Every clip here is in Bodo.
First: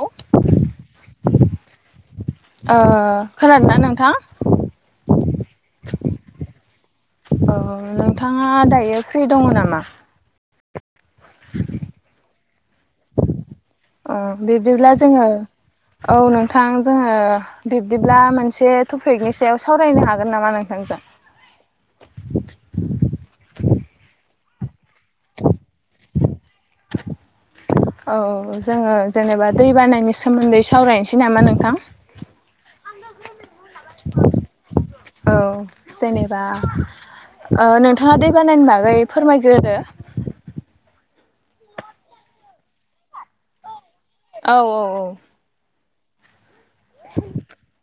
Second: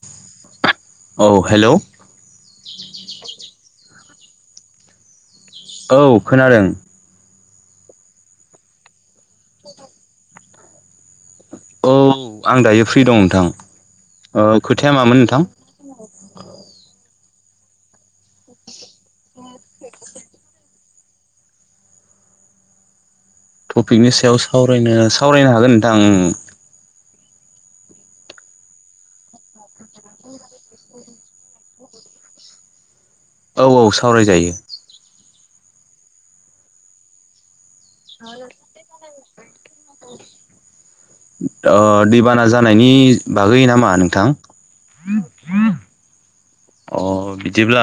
हेलौ औ हेलौ ओ खोनादों ना नोंथां। [inaudible] औ खोनादों। औ नोंथाङा दायो फ्रि दङ नामा। [inaudible] औ आं दायो फ्रि दं नोंथां अ ओ बिदिब्ला खोथाया मामोन जोंङो नोंथां औ नोंथां जोंङो। बिब्दिब्ला मोनसे टपिकनि सायाव सावरायनो हागोन नामा नोंथांजों [inaudible] टपिकनि सायाव सावरायनो सावरायनो हागोन नोंथां ओ। [inaudible] औ जोंङो जेनेबा दै बानायनि सोमोन्दै सावरायनोसै नामा नोंथां। [unintelligible] औ औ सावरायजायो। औ जेनेबा नोंथाङा दै बानायानि बागै फोरमायग्रोदो। ओ दैबाना जानायनि बागै नामा नों नोंथां। औ औ ओ बिदिब्ला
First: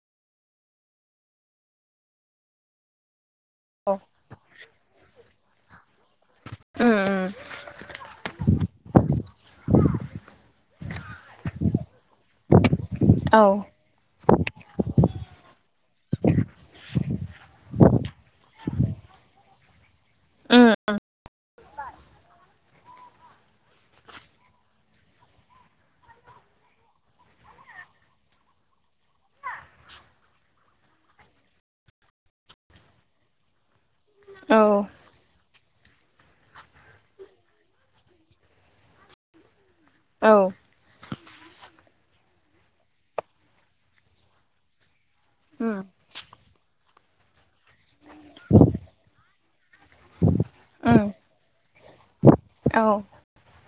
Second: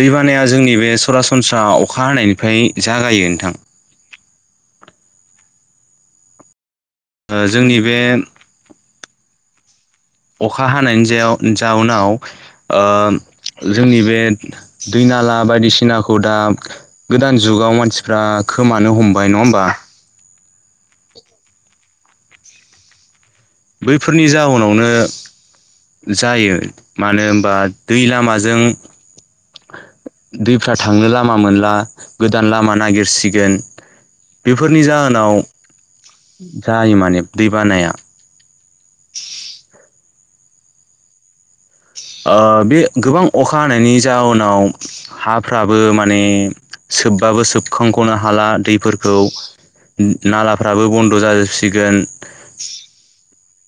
दैबान हानाया जोंनि बे सरासनस्रा अखा हानायनिफ्राय जागायो नोंथां औ। जोंनि बे। [unintelligible] अखा हानायनि जे जाउनाव। औ उम जोंनि बे दै नाला बायदिसिनाखौ दा गोदान जुगाव मानसिफ्रा खोमानो हमबाय नङा होमबा उओ उओ। बैफोरनि जाहोनावनो जायो मानो होनबा दै लामाजों। दैफ्रा थांनो लामा मोनला गोदान लामा नागिरसिगोन औ उम औ बेफोरनि जाहोनाव जायो माने दैबानाया। औ। ओ बे गोबां अखा हानायनि जाउनाव उम हाफ्राबो माने सोबबाबो सोबखांखनो हाला दैफोरखौ। नालाफ्राबो उम बन्द जाजोबसिगोन। औ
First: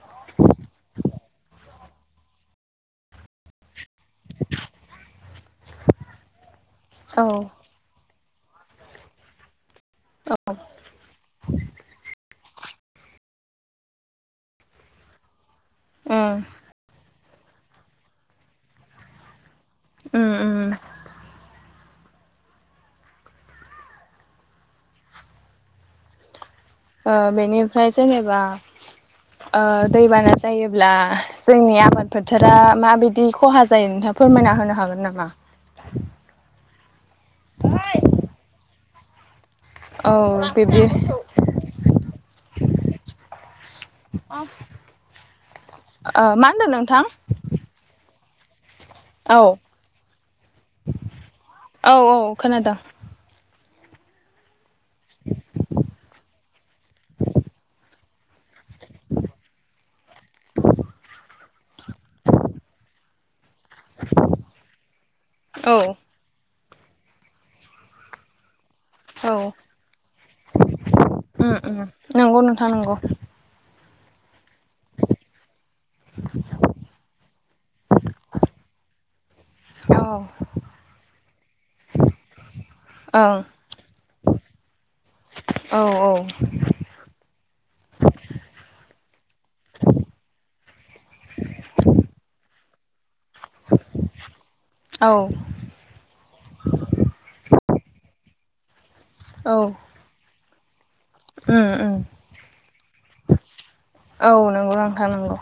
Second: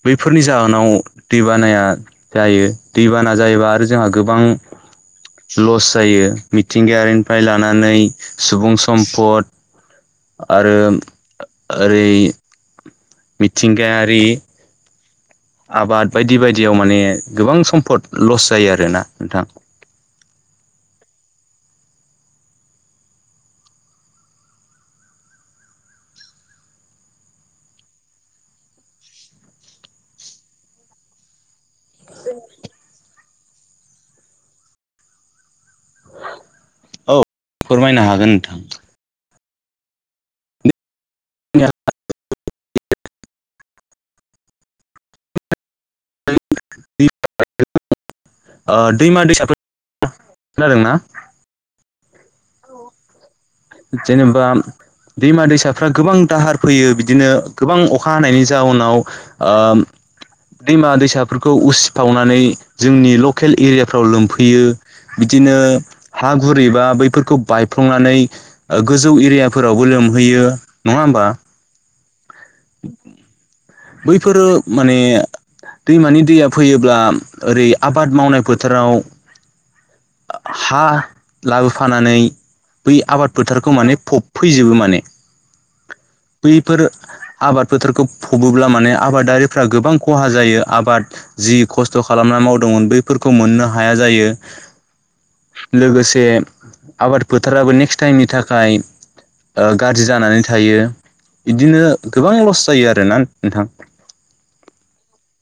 बैफोरनि जाहोनाव दैबानाया जायो दैबाना जायोबा आरो जोंहा गोबां लस जायो औ मिथिंगायारिनिफ्राय लानानै सुबुं सम्फद आरो ओरै मिथिंगायारि आबाद बायदि उम बायदियाव माने। गोबां सम्पद लस जायो आरोना नोंथां उम उम ओ बेनिफ्राय जेनेबा ओ दैबाना जायोब्ला जोंनिया आबाद फोथारा माबायदि खहा जायो नोंथाङा फोरमायना होनो हागोन नामा। औ फोरमायनो हागोन नोंथां। औ बिबदि [inaudible] ओ मा होनदों नोंथां दैमा औ दैसा खोनादों ना। खोना दां। जेनेबा दैमा दैसाफ्रा गोबां दाहार। फैयो बिदिनो गोबां अखा हानायनि जाउनाव ओ। दैमा दैसाफोरखौ उसिफावनानै जोंनि लकेल एरियाफ्राव लोमफैयो बिदिनो औ हा गुरैबा बैफोरखौ बायफ्लंनानै। गोजौ औ एरियाफोरावबो लोमहैयो नङा होमबा। ओम ओम नंगौ नोंथां नंगौ बैफोरो माने। दैमानि दैया फैयोब्ला ओरै आबाद मावनाय फोथाराव। औ हा लाबोफानानै बै आबाद ओं फोथारखौ माने फबफैजोबो माने। औ औ। बैफोर आबाद फोथारखौ। फबोब्ला माने आबादारिफ्रा गोबां खहा जायो आबाद जि खस्थ खालामना मावदोंमोन बैफोरखौ। मोननो हाया जायो औ लोगोसे आबाद फोथाराबो नेकस्ट टाइमनि थाखाय औ गाज्रि जानानै थायो उम बिदिनो उम गोबां लस जायो आरोना नोंथां। औ नंगौ नोंथां नंगौ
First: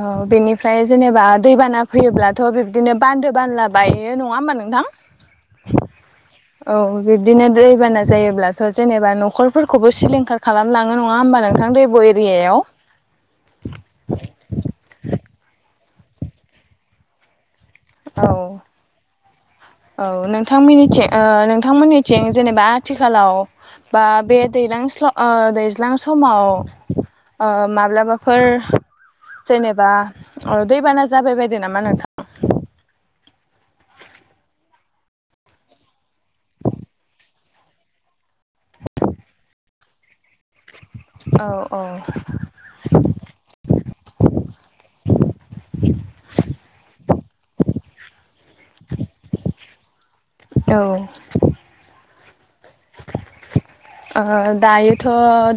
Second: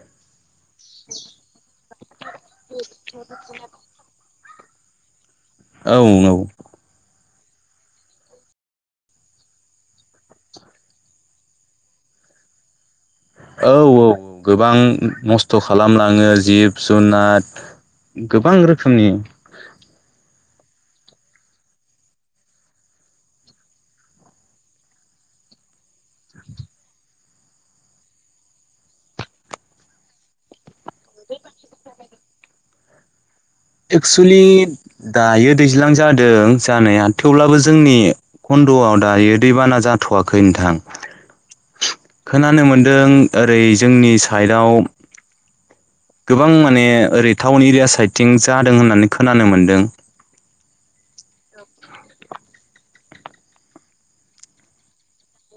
औ बेनिफ्राय जेनेबा दैबाना फैयोब्लाथ' बिब्दिनो बान्दो बानला बायो नङा नङा होमबा नोंथां औ औ। औ बिब बिदिनो दैबाना जायोब्लाथ' जेनेबा न'खरफोरखौबो सिलिंखार खालामलाङो नङा होमबा नोंथां दैब' एरि बेयाव। औ औ औ गोबां नस्थ' खालामलाङो जिब जुनार औ गोबां रोखोमनि औ नोंथां मोननिथिं ओ नोंथांमोननिथिं जेनेबा आथिखालाव बा बे दैज्लां समाव। माब्लाबाफोर जेनेबा दैबाना जाबाय बायदों नामा नोंथां। एक्सुुलि दायो दैज्लां जादों जानाया थेवब्लाबो जोंनि कन्द'आव दायो दैबाना जाथ'वाखै नोंथां। औ औ खोनानो मोनदों ओरै जोंनि साइदाव गोबां माने ओरै टाउन एरिया साइडथिं जादों होननानै खोनानो मोनदों। औ। ओं दा योथ'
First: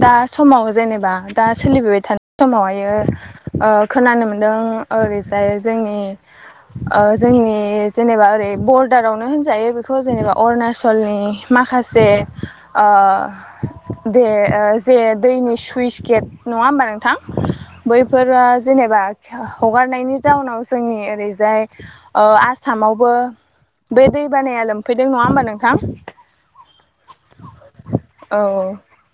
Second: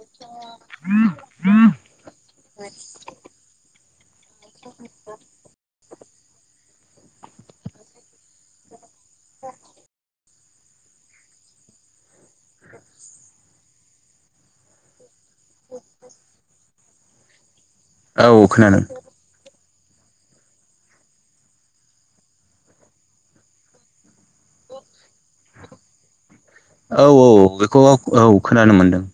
दा समाव जेनेबा दा सोलिबोबाय थानाय समावहायो ओ खोनानो मोन ओरैजाय जोंनि ओ जोंनि जेनेबा ओरै बर्डारावनो होनजायो बेखौ जेनेबा अरुणाचलनि माखासे जे ओह दे जे दैनि सुइस गेट नङा होमबा नोंथां। बैफोरा औ खोनादों जेनेबा हगारनायनि जाउनाव जोंनि ओरैजाय ओ आसामावबो बे दै बानाया लोमफैदों नङा होमबा नोंथां? औ औ बेखौ औ खोनानो मोनदों ।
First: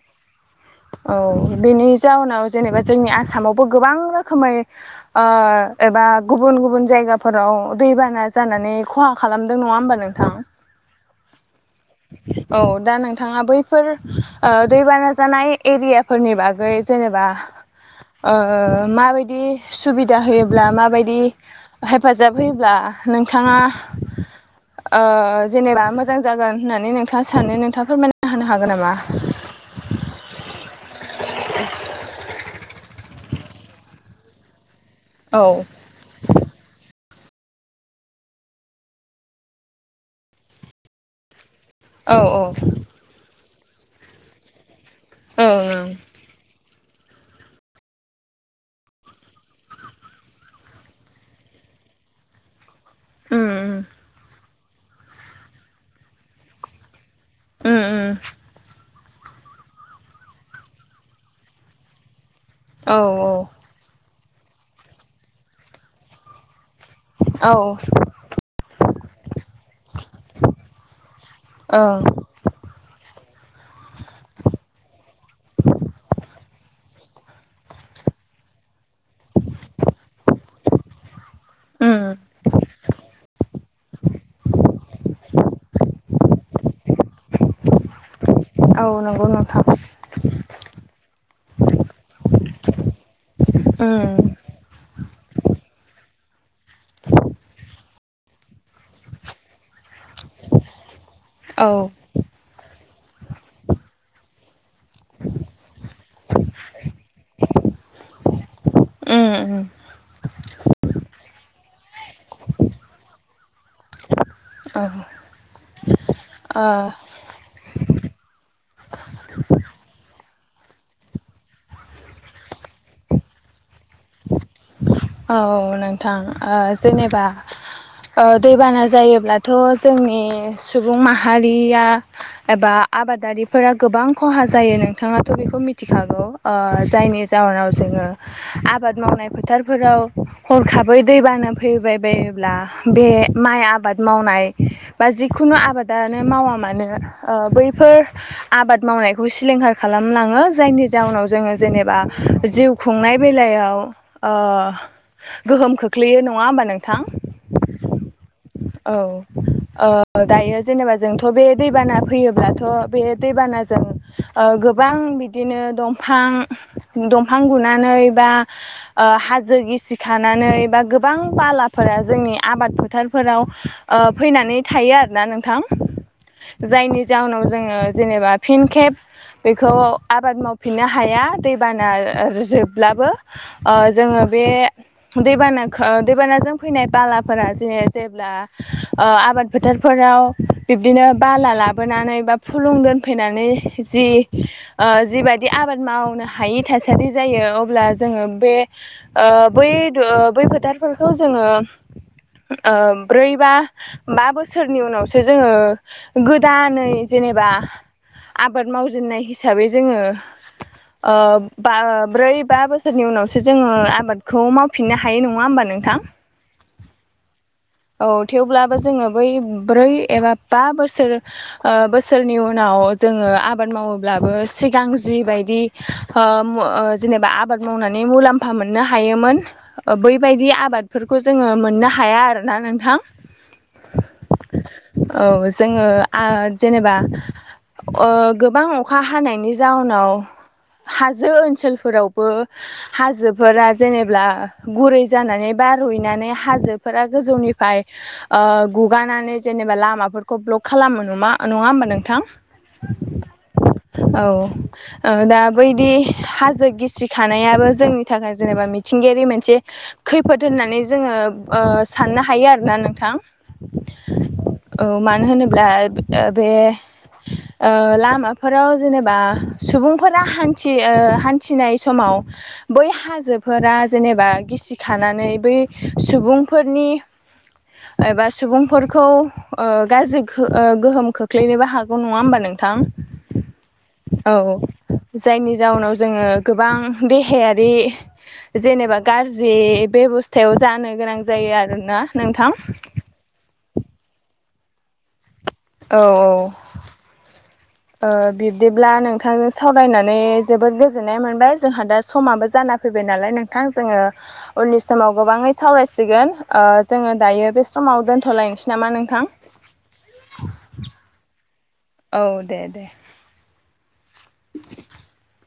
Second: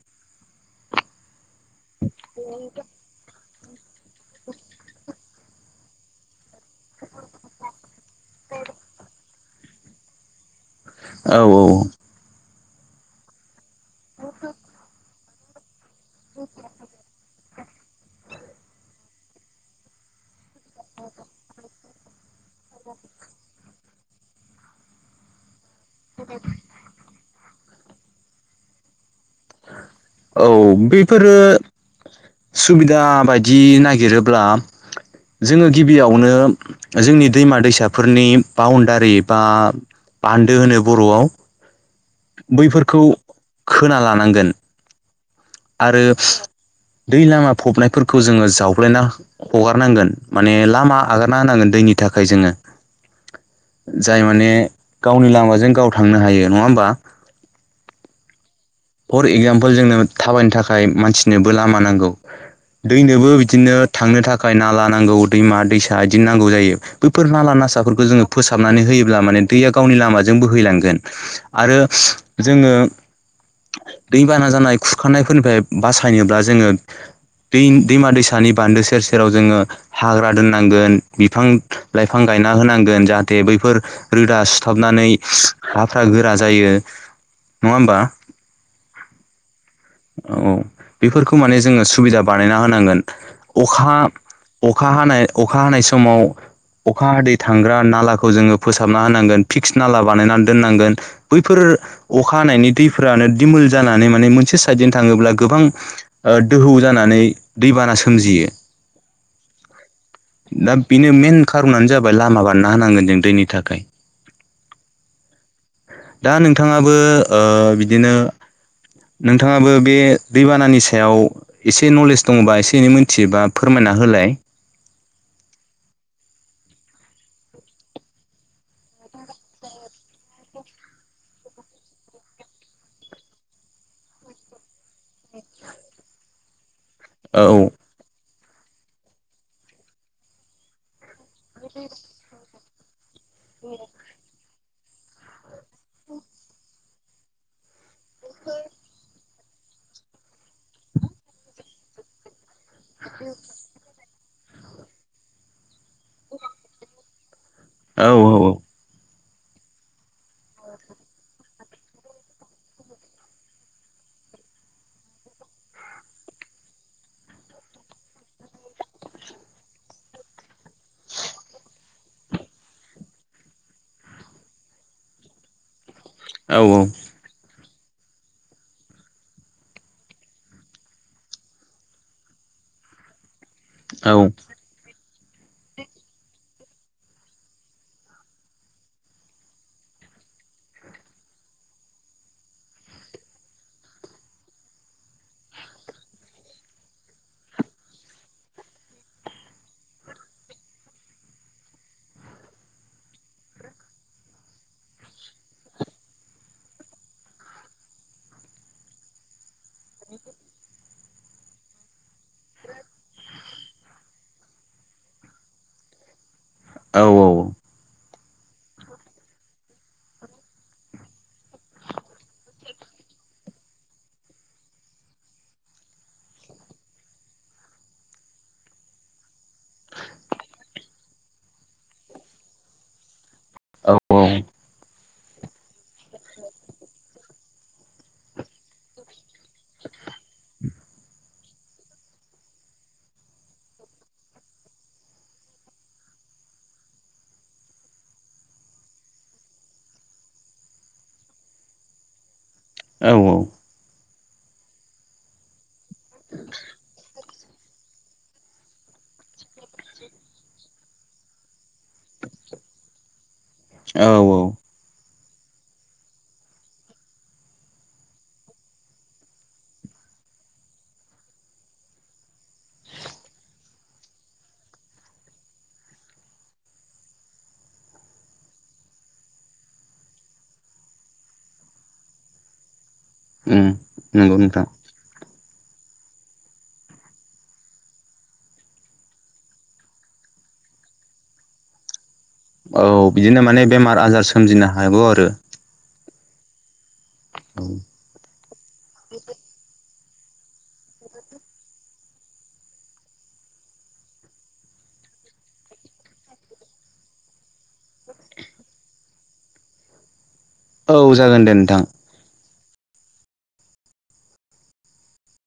औ बेनि जाउनाव जेनेबा जोंनि आसाम मावबो गोबां रोखोमै एबा गुबुन गुबुन जायगाफोराव दैबाना जानानै खहा खालामदों नङा होमबा नोंथां औ औ। औ दा नोंथाङा बैफोर ओ दैबाना जानाय एरिया फोरनि बागै जेनेबा ओ माबायदि सुबिदा होयो ब्ला माबायदि हेफाजाब होयोब्ला नोंथाङा ओ जेनेबा मोजां जागोन होननानै नोंथाङा सानो नोंथाङा फोरमायना होनो हागोन नामा। औ बेफोरो सुबिदा बायदि नागिरोब्ला औ जोङो गिबियावनो जोंनि दैमा दैसाफोरनि बाउण्डारि बा बान्दो होनो बर'आव औ ओं बैफोरखौ खोना लानांगोन। ओं आरो [inaudible] दै लामा फबनायफोरखौ जोङो जावबलायना हगारनांगोन माने लामा आगारना होनांगोन दैनि था। थाखाय जोङो। उम जाय माने गावनि लामाजों गाव थांनो हायो नङा होमबा। उम उम फर एगजामपोल जोंनो थाबायनो थाखाय मानसिनोबो लामा नांगौ। औ दैनोबो बिदिनो थांनो थाखाय नाला नांगौ दैमा दैसा बिदिनो नांगौ जायो। बैफोर औ नाला नासाफोरखौ जोङो फोसाबनानै होयोब्ला माने दैया गावनि लामाजों बोहैलांगोन आरो ओं जोङो। दैबाना जानाय खुरखानायफोरनिफ्राय बासायनोब्ला जोङो। दै दैमा दैसानि बान्दो सेर सेर जेराव जोङो हाग्रा दोननांगोन बिफां उम लाइफां गायना होनांगोन जाहाथे बैफोर रोदा सुथाबनानै हाफ्रा गोरा जायो नङा होमबा? औ नंगौ नोंथां औ बेफोरखौ माने जोङो सुबिदा बानायना होनांगोन अखा उम अखा हानाय अखा हानाय समाव अखा हादै थांग्रा नालाखौ जोङो फोसाबना होनांगोन फिक्स नाला बानायनानै दोननांगोन। बैफोर औ अखा हानायनि दै फोरानो दिमल जानानै माने मोनसे साइदजों थाङोब्ला गोबां ओ दोहौ जानानै दैबाना सोमजियो। ओम। दा बेनो मेन खारनानो जाबाय लामा बानायना होनांगोन जों दैनि थाखाय। औ। दा ओ नोंथाङाबो ओ बिदिनो नोंथाङाबो बे दैबानानि सायाव एसे नलेज दङबा एसे एनै मोनथियोबा फोरमाय ना होलाय। औ नोंथां ओ जेनेबा ओ दैबाना जायोब्लाथ' जोंनि सुबुं माहारिया एबा आबादारिफोरा गोबां खहा जायो नोंथाङाथ' बेखौ मिथिखागौ। जायनि औ जाहोनाव जोङो आबाद मावनाय फोथारफोराव हरखाबै दै बाना फैबाय बायोब्ला बे माइ आबाद मावनाय बा जिखुनु आबादानो मावा मानो ओ बैफोर आबाद मावनायखौ। बेखौ सिलिंखार खालामलाङो जायनि जाउनाव जोङो जेनेबा जिउ खुंनाय बेलायाव ओ गोहोम खोख्लैयो नङा होमबा नोंथां? औ औ। औ ओ दायो जेनेबा जोंथ' बे दैबाना फैयोब्लाथ' बे दैबानाजों । गोबां बिदिनो दंफां दंफां गुनानै बा ओ हाजो गिसि खानानै बा गोबां बालाफोरा जोंनि आबाद फोथारफोराव फैनानै थायो आरोना नोंथां औ जायनि जाहोनाव जोङो जेनेबा फिन खेब बेखौ आबाद मावफिननो हाया दैबाना जोबब्लाबो । जोङो बे। दैबाना दैबानाजों फैनाय बालाफोरा जे जेब्ला आबाद फोथारफोरा थां बिदिनो बाला लाबोनानै बा फुलुं दोनफैनानै जि ओ जिबायाददि आबाद मावनो हायि थासारि जायो अब्ला जोङो बे बै बै फोथारफोरखौ जोङो ओ ब्रै बा बा बोसोरनि उनावसो जोङो गोदानै जेनेबा आबाद मावजेननाय हिसाबै जोङो ओ बा ब्रै बा बसोरनि उनावसो जोङो आबादखौ मावफिननो हायो नङा होमबा नोंथां। औ औ। औ थेवब्लाबो जोङो बै ब्रै एबा बा बोसोर ओ बोसोरनि उनाव जोङो आबाद मावोब्लाबो सिगां जिबायदि जेनेबा आबाद मावनानै मुलाम्फा मोननो हायोमोन बैबायदि आबादफोरखौ जोङो मोननो हाया आरोना नोंथाङा। ‌ [inaudible] औ औ। औ जोङो जेनेबा गोबां अखा । हानायनि जाउनाव हाजो ओनसोलफोरावबो हाजोफोरा जेनेबा गुरै जानानै बारहैनानै हाजोफोरा गोजौनि निफ्राय गुगानानै जेनेबा लामाफोरखौ ब्लक खालामो ना नङा होमबा नोंथां। औ औ औ दा बैदि हाजो गिसि थानायाबो जोंनि थाखाय जेनेबा मिथिंगायारि मोनसे खैफोद होननानै जोङो साननो हायो आरोना नोंथां। औ औ मा मानो होनोब्ला ओ बे ओ लामाफोराव जेनेबा सुबुंफोरा हान्थि हान्थिनाय समाव बै हाजोफोरा जेनेबा गिसिखानानै बै सुबुंफोरनि [inaudible] एबा सुबुंफोरखौ ओ गाज्रि गोहोम खोख्लैनोबो हागौ नङा होमबा नोंथां उम औ नंगौ नोंथां जायनि जाउनाव जोङो गोबां देहायारि जेनेबा गाज्रि बेबस्थायाव जानो गोनां जायो आरोना नोंथां औ बिदिनो माने बेमार आजार सोमजिनो हागौ आरो औ औ। ओ बिब्दिब्ला नोंथांजों सावरायनानै ओ जबोद गोजोन्नाय मोनबाय जोंहा दा समाबो जाना फैबाय नालाय नोंथां जोङो उननि समाव गोबाङै सावरायसिगोन जोङो दायो बे समाव दोन्थ'लायनोसै नामा नोंथां [inaudible] औ जागोन दे। नोंथां औ दे दे। [inaudible]